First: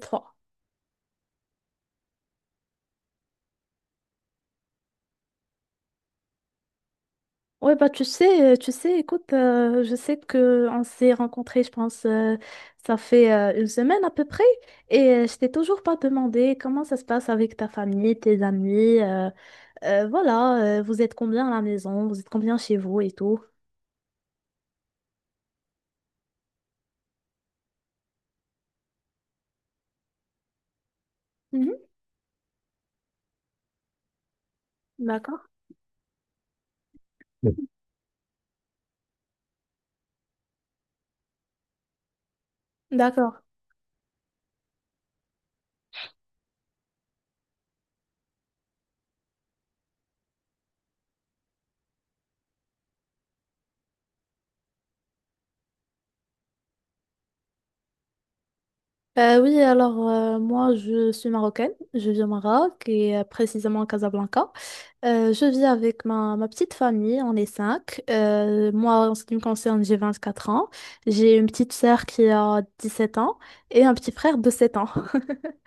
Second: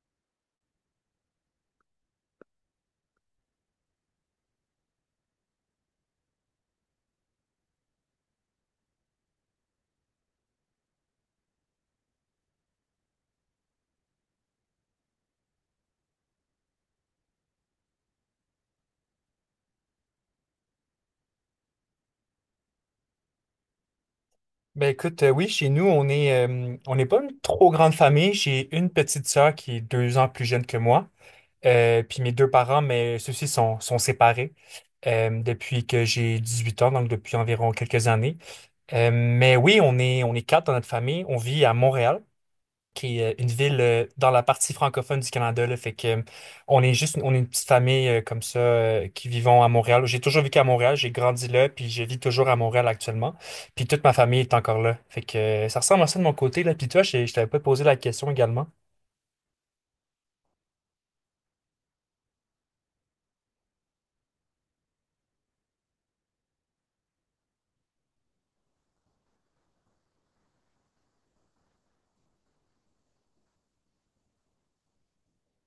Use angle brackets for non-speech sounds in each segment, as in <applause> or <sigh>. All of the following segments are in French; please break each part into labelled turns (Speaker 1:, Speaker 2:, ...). Speaker 1: Trois. Ouais, bah tu sais, écoute, je sais que on s'est rencontrés, je pense, ça fait une semaine à peu près, et je t'ai toujours pas demandé comment ça se passe avec ta famille, tes amis, voilà, vous êtes combien à la maison, vous êtes combien chez vous et tout.
Speaker 2: Ben écoute, oui, chez nous, on n'est pas une trop grande famille. J'ai une petite sœur qui est 2 ans plus jeune que moi.
Speaker 1: Mhm.
Speaker 2: Puis mes deux parents, mais ceux-ci sont séparés
Speaker 1: D'accord.
Speaker 2: depuis que j'ai 18 ans, donc depuis environ quelques années. Mais oui, on est quatre dans notre famille. On vit à Montréal qui est
Speaker 1: D'accord.
Speaker 2: une ville dans la partie francophone du Canada, là. Fait que on est une petite famille comme ça qui vivons à Montréal. J'ai toujours vécu à Montréal, j'ai grandi là, puis je vis toujours à Montréal actuellement. Puis toute ma famille est encore là. Fait que ça ressemble à ça de mon côté, là. Puis toi, je t'avais pas posé la question également.
Speaker 1: Oui, alors moi je suis marocaine, je vis au Maroc et précisément à Casablanca. Je vis avec ma petite famille, on est cinq. Moi en ce qui me concerne, j'ai 24 ans, j'ai une petite sœur qui a 17 ans et un petit frère de 7 ans. <laughs>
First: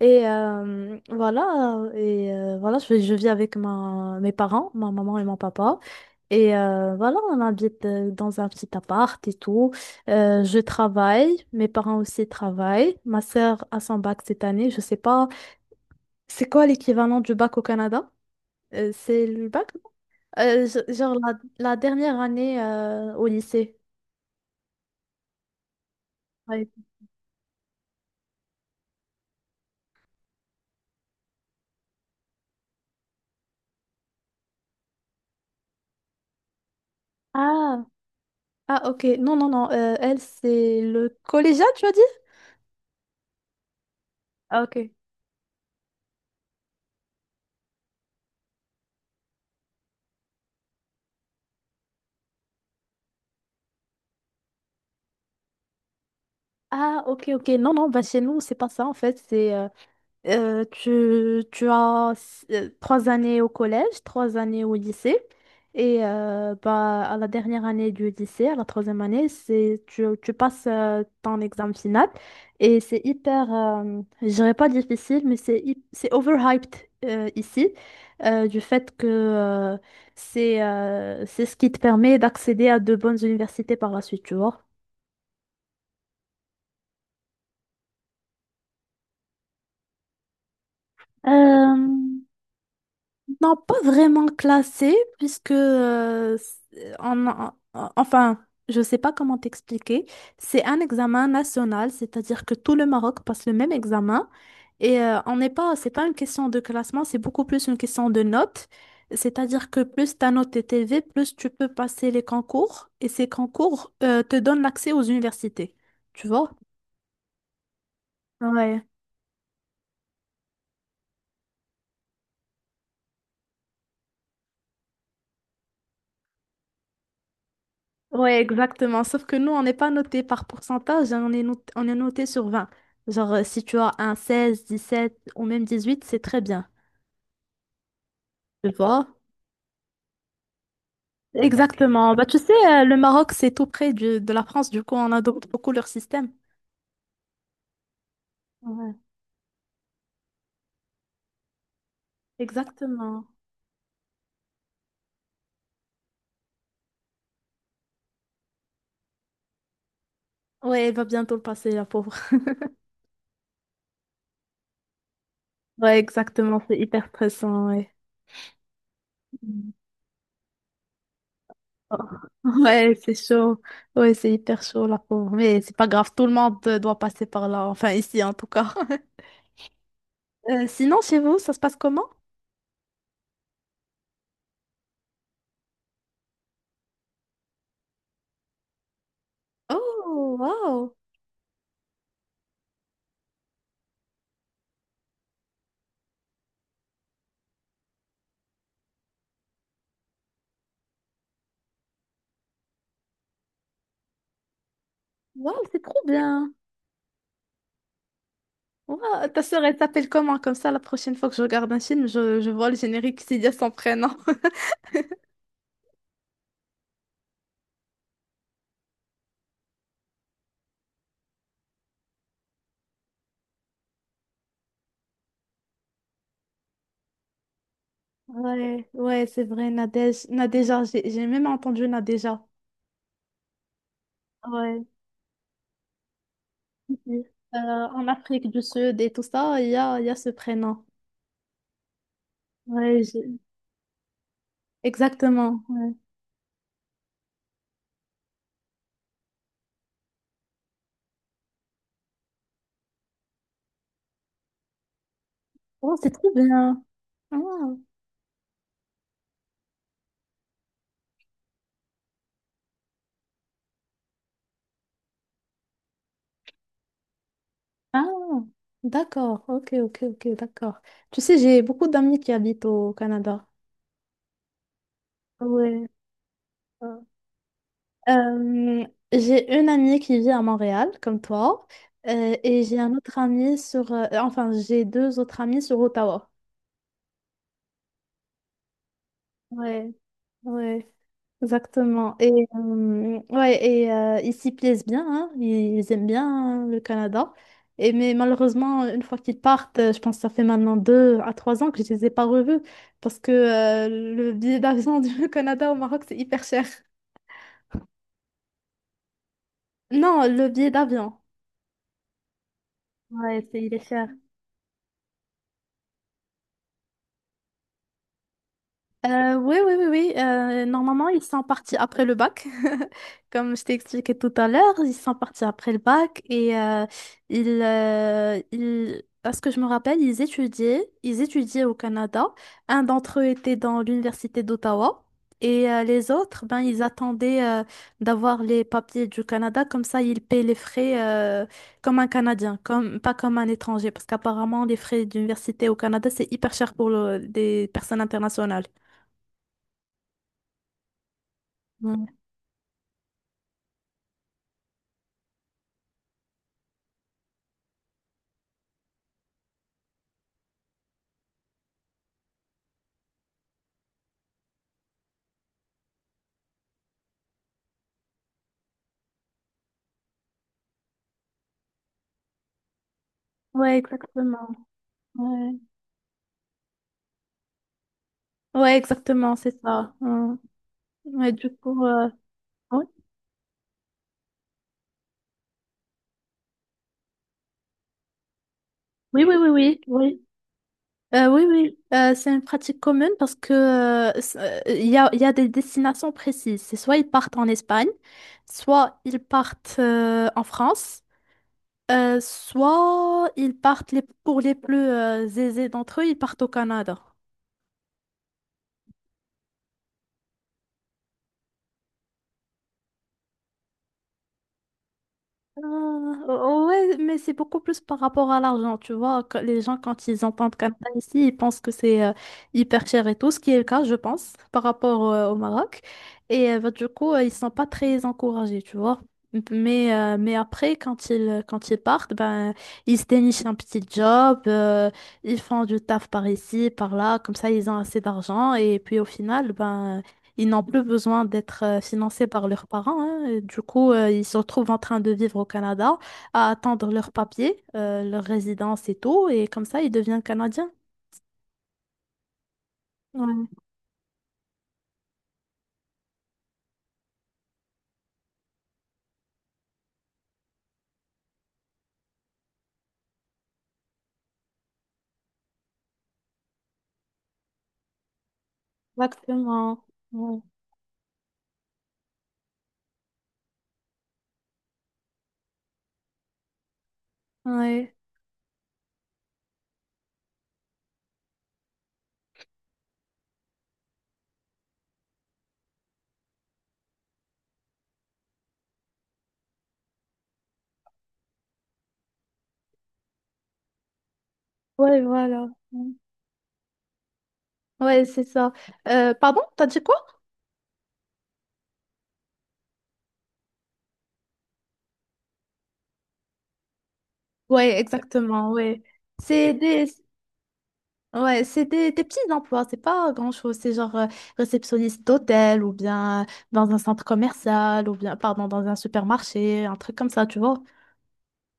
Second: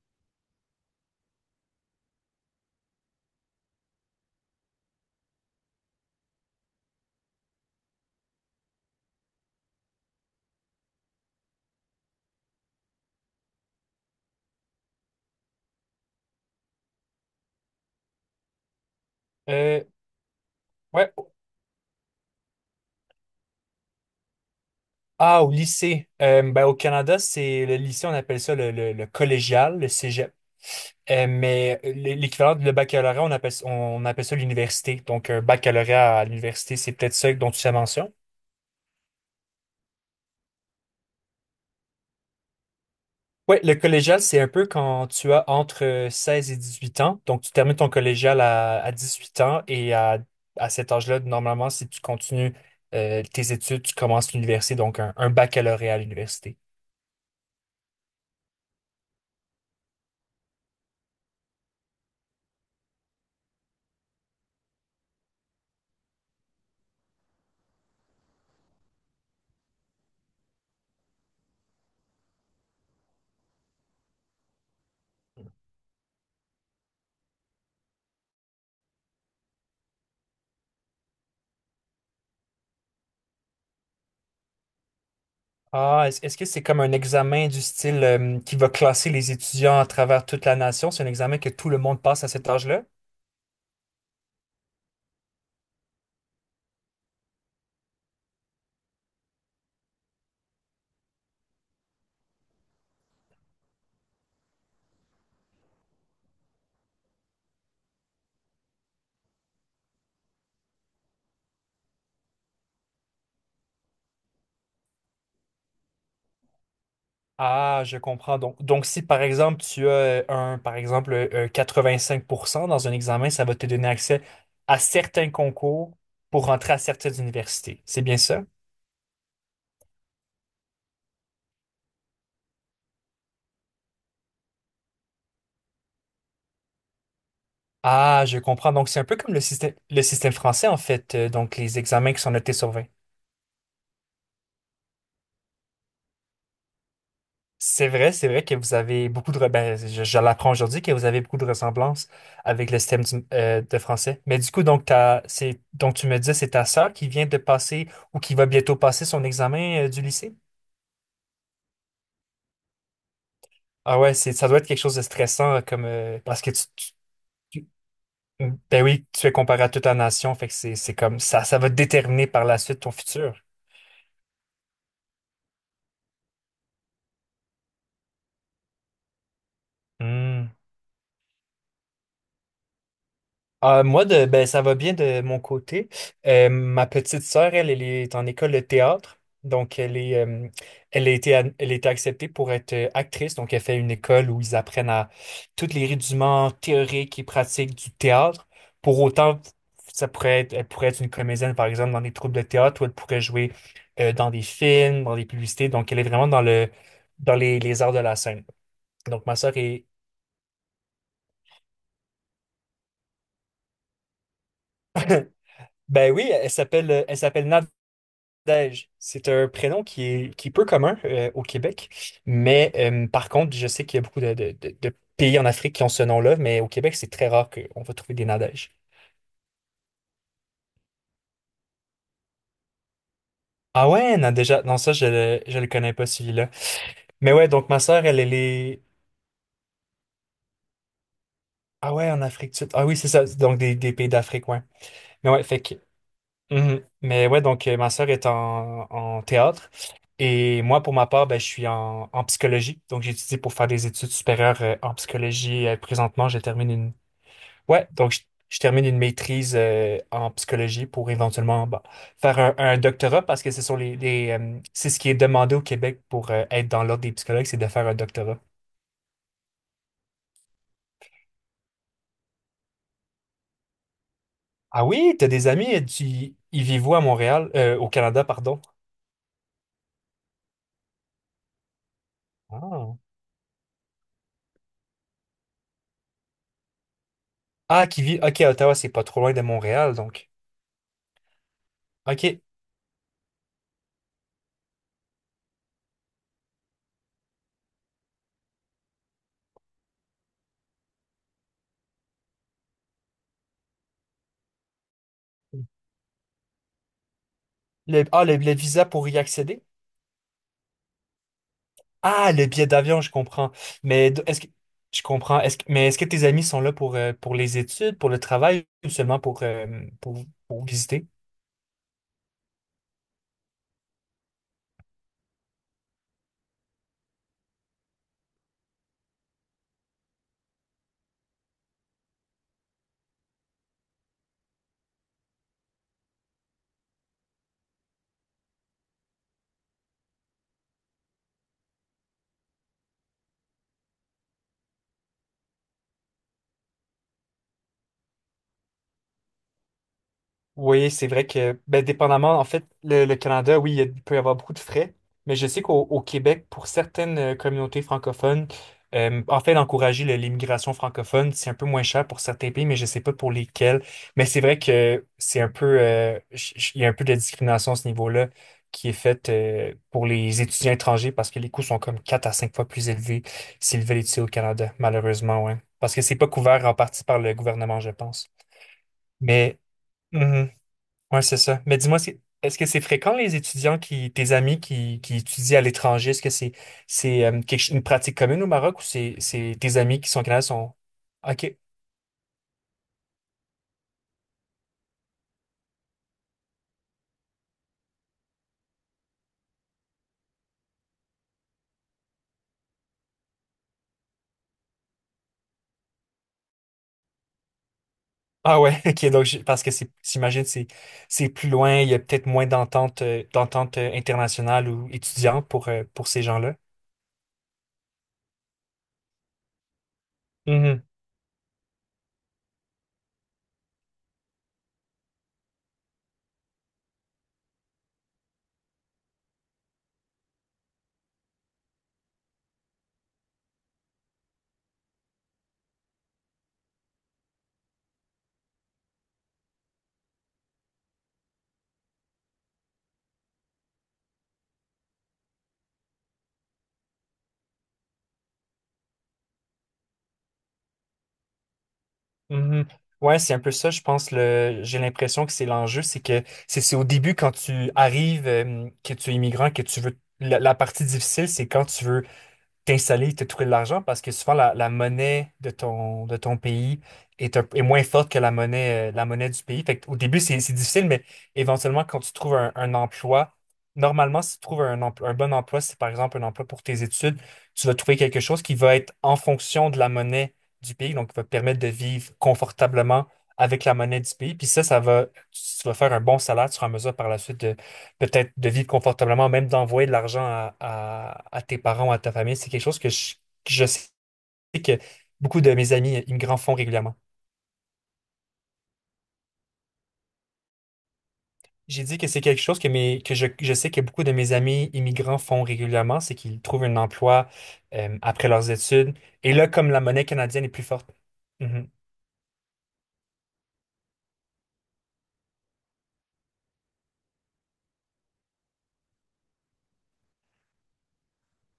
Speaker 1: Et voilà, je vis avec mes parents, ma maman et mon papa. Et voilà, on habite dans un petit appart et tout. Je travaille, mes parents aussi travaillent. Ma sœur a son bac cette année. Je sais pas, c'est quoi l'équivalent du bac au Canada? C'est le bac? Non.
Speaker 2: Euh, ouais.
Speaker 1: Genre la dernière année au lycée.
Speaker 2: Ah, au lycée. Ben,
Speaker 1: Ouais.
Speaker 2: au Canada, c'est le lycée, on appelle ça le collégial, le cégep. Mais l'équivalent de le baccalauréat, on appelle ça l'université. Donc, un baccalauréat à l'université, c'est peut-être ça dont tu as
Speaker 1: Ah,
Speaker 2: mention.
Speaker 1: ah, ok. Non, non, non. Elle, c'est le collégial, tu as dit?
Speaker 2: Oui, le collégial, c'est un
Speaker 1: Ah,
Speaker 2: peu
Speaker 1: ok.
Speaker 2: quand tu as entre 16 et 8 ans. Donc, tu termines ton collégial à 18 ans et à cet âge-là, normalement, si tu continues tes études, tu commences l'université, donc un baccalauréat à l'université.
Speaker 1: Ah, ok, ok. Non, non, bah chez nous, c'est pas ça en fait. C'est tu as 3 années au collège, 3 années au lycée. Et bah, à la dernière année du lycée, à la troisième année, c'est tu passes ton examen final. Et c'est hyper, je dirais pas difficile, mais c'est overhyped ici, du fait que c'est ce qui te permet d'accéder à de bonnes universités par la suite, tu vois.
Speaker 2: Ah, est-ce que c'est comme un examen du style qui va classer les étudiants à travers toute la nation? C'est un examen que tout le monde
Speaker 1: Euh,
Speaker 2: passe à cet âge-là?
Speaker 1: Non, pas vraiment classé, puisque enfin, je sais pas comment t'expliquer. C'est un examen national, c'est-à-dire que tout le Maroc passe le même examen. Et on n'est pas, c'est pas une question de classement, c'est beaucoup plus une question de notes. C'est-à-dire que plus ta note est élevée, plus tu peux passer les concours. Et ces concours te donnent l'accès aux universités. Tu vois?
Speaker 2: Ah, je comprends. Donc,
Speaker 1: Ouais.
Speaker 2: donc, si par exemple tu as par exemple, 85% dans un examen, ça va te donner accès à certains concours pour rentrer à certaines universités. C'est bien
Speaker 1: Ouais,
Speaker 2: ça?
Speaker 1: exactement. Sauf que nous, on n'est pas noté par pourcentage, hein. On est noté sur 20. Genre, si tu as un 16 17 ou même 18, c'est très bien.
Speaker 2: Ah, je
Speaker 1: Tu
Speaker 2: comprends. Donc, c'est un
Speaker 1: vois?
Speaker 2: peu comme le système français, en fait. euh,
Speaker 1: Ok.
Speaker 2: donc, les examens
Speaker 1: Exactement.
Speaker 2: qui
Speaker 1: Bah,
Speaker 2: sont
Speaker 1: tu sais,
Speaker 2: notés sur 20.
Speaker 1: le Maroc, c'est tout près de la France, du coup, on adopte beaucoup leur système.
Speaker 2: C'est vrai que vous
Speaker 1: Ouais,
Speaker 2: avez beaucoup de ben, je l'apprends aujourd'hui que vous avez beaucoup de ressemblances avec le système
Speaker 1: exactement.
Speaker 2: de français. Mais du coup, donc, tu me disais, c'est ta sœur qui vient de passer ou qui va bientôt passer son examen du lycée?
Speaker 1: Ouais, il va bientôt le passer, la pauvre.
Speaker 2: Ah ouais, ça doit être quelque chose de stressant comme
Speaker 1: Ouais,
Speaker 2: parce que
Speaker 1: exactement, c'est hyper stressant,
Speaker 2: tu-
Speaker 1: ouais.
Speaker 2: ben oui, tu es comparé à
Speaker 1: Mm.
Speaker 2: toute la nation, fait que c'est comme ça va
Speaker 1: Oh.
Speaker 2: déterminer par la suite ton
Speaker 1: Ouais, c'est
Speaker 2: futur.
Speaker 1: chaud. Ouais, c'est hyper chaud, la pauvre. Mais c'est pas grave, tout le monde doit passer par là. Enfin, ici, en tout cas. <laughs>
Speaker 2: Hmm.
Speaker 1: Sinon, chez vous, ça se passe comment?
Speaker 2: Ah, moi, ben, ça va bien de mon côté. Ma petite sœur, elle est en école de théâtre. Donc,
Speaker 1: Oh, waouh!
Speaker 2: elle a été acceptée pour être actrice. Donc, elle fait une école où ils apprennent à tous les rudiments théoriques et pratiques du théâtre. Pour autant, elle pourrait être une comédienne, par exemple, dans des troupes de théâtre, ou elle pourrait jouer dans des films, dans des
Speaker 1: Waouh,
Speaker 2: publicités.
Speaker 1: c'est
Speaker 2: Donc, elle
Speaker 1: trop
Speaker 2: est vraiment
Speaker 1: bien!
Speaker 2: dans les arts de la scène. Donc,
Speaker 1: Waouh, ta sœur, elle s'appelle comment? Comme ça, la prochaine fois que je regarde un film, je vois le générique, c'est dire son prénom. <laughs>
Speaker 2: ben oui, elle s'appelle Nadège, c'est un prénom qui est, peu commun au Québec, mais par contre, je sais qu'il y a beaucoup de pays en Afrique qui ont ce nom-là, mais au Québec, c'est très rare qu'on va trouver des Nadèges.
Speaker 1: Ouais, ouais, c'est vrai, Nadège. Nadéja, j'ai même entendu Nadéja.
Speaker 2: Ah ouais, non, déjà, non,
Speaker 1: Ouais.
Speaker 2: ça, je le connais pas, celui-là. Mais ouais, donc ma sœur,
Speaker 1: En
Speaker 2: elle
Speaker 1: Afrique du
Speaker 2: est.
Speaker 1: Sud et tout ça, il y a ce prénom.
Speaker 2: Ah ouais, en Afrique du Sud. Ah oui,
Speaker 1: Ouais,
Speaker 2: c'est ça, donc des pays d'Afrique, ouais. Mais ouais, fait
Speaker 1: exactement.
Speaker 2: que...
Speaker 1: Ouais.
Speaker 2: Mhm. Mais ouais, donc ma sœur est en théâtre, et moi, pour ma part, ben, je suis en psychologie, donc j'étudie pour faire des études supérieures en psychologie. Euh,
Speaker 1: Oh, c'est
Speaker 2: présentement,
Speaker 1: trop
Speaker 2: j'ai
Speaker 1: bien.
Speaker 2: terminé.
Speaker 1: Ah,
Speaker 2: Ouais, donc je termine une maîtrise en psychologie pour éventuellement bah, faire un doctorat parce que ce sont les, c'est ce qui est demandé au Québec pour être dans l'ordre des psychologues, c'est de faire un
Speaker 1: ah,
Speaker 2: doctorat.
Speaker 1: d'accord. Ok, ok, ok, d'accord. Tu sais, j'ai beaucoup d'amis qui habitent au Canada.
Speaker 2: Ah oui, t'as des amis,
Speaker 1: Ouais.
Speaker 2: ils vivent où à Montréal, au Canada, pardon.
Speaker 1: Euh, j'ai une amie qui vit à Montréal, comme toi, et j'ai un
Speaker 2: Ah,
Speaker 1: autre ami sur... enfin, j'ai deux autres amis sur Ottawa.
Speaker 2: Ah, ok, à Ottawa, c'est pas trop loin de
Speaker 1: Ouais,
Speaker 2: Montréal, donc.
Speaker 1: ouais, exactement.
Speaker 2: Ok.
Speaker 1: Ouais, et ils s'y plaisent bien, hein, ils aiment bien, hein, le Canada. Mais malheureusement, une fois qu'ils partent, je pense que ça fait maintenant 2 à 3 ans que je les ai pas revus parce que le billet d'avion <laughs> du Canada au Maroc, c'est hyper cher.
Speaker 2: Le visa pour y accéder?
Speaker 1: Non, le billet d'avion.
Speaker 2: Ah, le billet d'avion, je
Speaker 1: Ouais,
Speaker 2: comprends.
Speaker 1: il est cher.
Speaker 2: Mais d- est-ce que je comprends. Mais est-ce que tes amis sont là pour les études, pour le travail ou seulement pour,
Speaker 1: Oui,
Speaker 2: euh,
Speaker 1: oui, oui, oui.
Speaker 2: pour, pour visiter?
Speaker 1: Normalement, ils sont partis après le bac. <laughs> Comme je t'ai expliqué tout à l'heure, ils sont partis après le bac et à ce que je me rappelle, ils étudiaient au Canada. Un d'entre eux était dans l'université d'Ottawa et les autres, ben, ils attendaient d'avoir les papiers du Canada. Comme ça, ils paient les frais comme un Canadien, comme, pas comme un étranger, parce qu'apparemment, les frais d'université au Canada, c'est hyper cher pour des personnes internationales.
Speaker 2: Oui, c'est vrai que, ben,
Speaker 1: Ouais.
Speaker 2: dépendamment, en fait, le Canada, oui, il peut y avoir beaucoup de frais, mais je sais qu'au au Québec, pour certaines communautés francophones, en fait, d'encourager l'immigration francophone, c'est un peu moins cher pour certains pays, mais je sais pas pour lesquels. Mais c'est vrai que c'est un peu, ch- ch- il y a un peu de discrimination à ce niveau-là qui est faite pour les étudiants étrangers parce que les coûts sont comme 4 à 5 fois plus élevés
Speaker 1: Ouais,
Speaker 2: s'ils veulent étudier au
Speaker 1: exactement.
Speaker 2: Canada, malheureusement, ouais.
Speaker 1: Ouais.
Speaker 2: Parce que c'est pas couvert en partie par le gouvernement, je pense.
Speaker 1: Ouais, exactement, c'est
Speaker 2: Mais.
Speaker 1: ça. Ouais.
Speaker 2: Mm-hmm. Ouais,
Speaker 1: Ouais,
Speaker 2: c'est
Speaker 1: du
Speaker 2: ça. Mais
Speaker 1: coup,
Speaker 2: dis-moi, est-ce que c'est
Speaker 1: ouais.
Speaker 2: fréquent les étudiants tes amis qui étudient à l'étranger? Est-ce que c'est une pratique commune au Maroc ou c'est
Speaker 1: Oui, oui, oui,
Speaker 2: c'est tes
Speaker 1: oui,
Speaker 2: amis qui
Speaker 1: oui.
Speaker 2: sont au Canada sont
Speaker 1: Oui,
Speaker 2: OK.
Speaker 1: oui. C'est une pratique commune parce que il y a des destinations précises. C'est soit ils partent en Espagne, soit ils partent en France, soit ils partent pour les plus aisés d'entre eux, ils partent au Canada.
Speaker 2: Ah ouais, <laughs> OK, donc parce que c'est j'imagine c'est plus loin, il y a peut-être moins d'entente internationale ou étudiante pour ces gens-là.
Speaker 1: Ouais, mais c'est beaucoup plus par rapport à l'argent, tu vois, que les gens, quand ils entendent comme
Speaker 2: Mhm,
Speaker 1: ça ici, ils pensent que c'est hyper cher et tout, ce qui est le cas, je pense, par rapport au Maroc. Et bah, du coup, ils sont pas très encouragés, tu vois. Mais après, quand ils partent, ben, ils se dénichent un petit job, ils font du taf par ici, par là, comme ça, ils ont assez d'argent. Et puis au final, ben. Ils n'ont plus besoin d'être financés par leurs parents, hein. Du coup, ils se retrouvent en train de vivre au Canada, à attendre leurs papiers, leur résidence et tout. Et comme ça, ils deviennent Canadiens.
Speaker 2: mhm. Ouais, c'est un
Speaker 1: Ouais,
Speaker 2: peu ça, je pense. J'ai l'impression que c'est l'enjeu, c'est que c'est au début quand tu arrives, que tu es immigrant, que tu veux. La partie difficile, c'est quand tu veux t'installer et te trouver de l'argent parce que souvent la monnaie de de ton pays est moins forte que la monnaie du pays. Fait
Speaker 1: exactement.
Speaker 2: au début, c'est
Speaker 1: Ouais.
Speaker 2: c'est difficile, mais éventuellement, quand tu trouves un emploi, normalement, si tu trouves un bon emploi, si c'est par exemple un emploi pour tes études, tu vas
Speaker 1: Ouais.
Speaker 2: trouver quelque chose qui va être en fonction de la monnaie du pays, donc qui va te permettre de vivre confortablement avec la monnaie du pays. Puis ça va, tu vas faire un bon salaire, tu seras en mesure par la suite peut-être de vivre confortablement, même d'envoyer de l'argent à tes parents ou à ta famille, c'est quelque chose que que je sais que
Speaker 1: Ouais,
Speaker 2: beaucoup
Speaker 1: voilà.
Speaker 2: de mes
Speaker 1: Mm.
Speaker 2: amis immigrants font régulièrement.
Speaker 1: Ouais, c'est ça. Pardon, t'as dit quoi?
Speaker 2: J'ai dit que c'est quelque chose que je sais que beaucoup de mes amis immigrants font régulièrement, c'est qu'ils trouvent un emploi
Speaker 1: Ouais,
Speaker 2: après leurs
Speaker 1: exactement, ouais.
Speaker 2: études. Et là,
Speaker 1: C'est
Speaker 2: comme la
Speaker 1: des...
Speaker 2: monnaie canadienne est plus forte.
Speaker 1: Ouais, c'est
Speaker 2: Mm-hmm.
Speaker 1: des petits emplois, c'est pas grand-chose. C'est genre réceptionniste d'hôtel ou bien dans un centre commercial ou bien, pardon, dans un supermarché, un truc comme ça, tu vois.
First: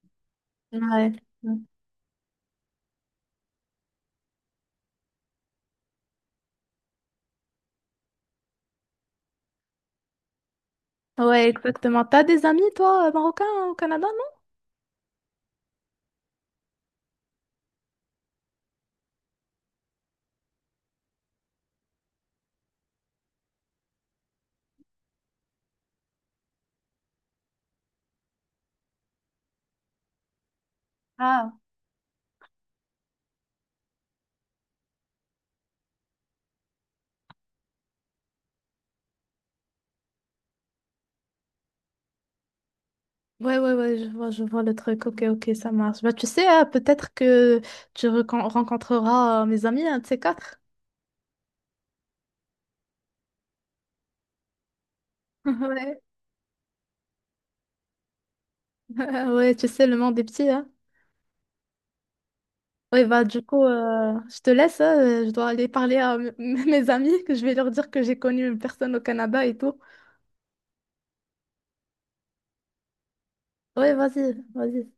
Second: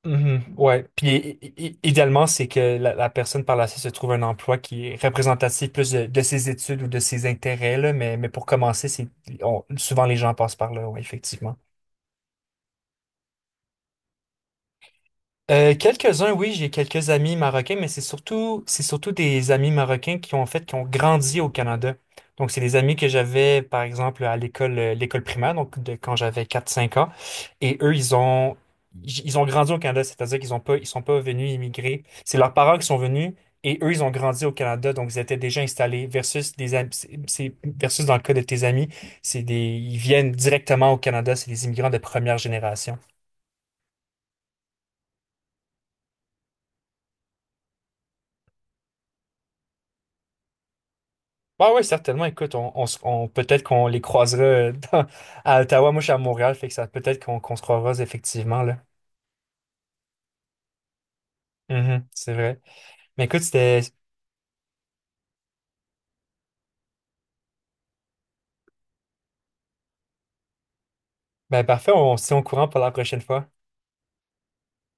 Speaker 2: Mhm, ouais. Puis
Speaker 1: Ouais.
Speaker 2: idéalement, c'est que la personne par la suite se trouve un emploi qui est représentatif plus de ses études ou de ses intérêts, là, mais pour commencer, c'est souvent les gens passent par là, ouais,
Speaker 1: Ouais,
Speaker 2: effectivement.
Speaker 1: exactement. T'as des amis, toi, marocains, hein, au Canada, non?
Speaker 2: Quelques-uns, oui, j'ai quelques amis marocains, mais c'est surtout des amis marocains qui ont grandi au Canada. Donc, c'est des amis que j'avais, par exemple, à l'école, l'école primaire, donc de quand j'avais quatre cinq ans. Et eux, ils ont grandi au Canada, c'est-à-dire qu' ils sont pas
Speaker 1: Ah.
Speaker 2: venus immigrer. C'est leurs parents qui sont venus et eux, ils ont grandi au Canada, donc ils étaient déjà installés. Versus des, am- c'est- versus dans le cas de tes amis, ils viennent directement au Canada, c'est des immigrants de première génération.
Speaker 1: Ouais, ouais, ouais, je vois le truc. Ok, ok, ça marche. Bah, tu sais, peut-être que tu rencontreras mes amis, un de ces quatre.
Speaker 2: Bah ouais, certainement. Écoute, peut-être qu'on les croisera <laughs>
Speaker 1: <laughs>
Speaker 2: à Ottawa.
Speaker 1: Ouais.
Speaker 2: Moi, je suis à Montréal, fait que ça peut-être qu'on se croisera effectivement là.
Speaker 1: <laughs> Ouais, tu sais, le monde est petit, hein.
Speaker 2: Mhm, c'est vrai.
Speaker 1: Ouais, bah,
Speaker 2: Mais
Speaker 1: du
Speaker 2: écoute,
Speaker 1: coup,
Speaker 2: c'était
Speaker 1: je te laisse, hein. Je dois aller parler à <laughs> mes amis, que je vais leur dire que j'ai connu une personne au Canada et tout.
Speaker 2: ben, parfait. On se tient au courant pour la prochaine fois.
Speaker 1: Ouais, vas-y, vas-y.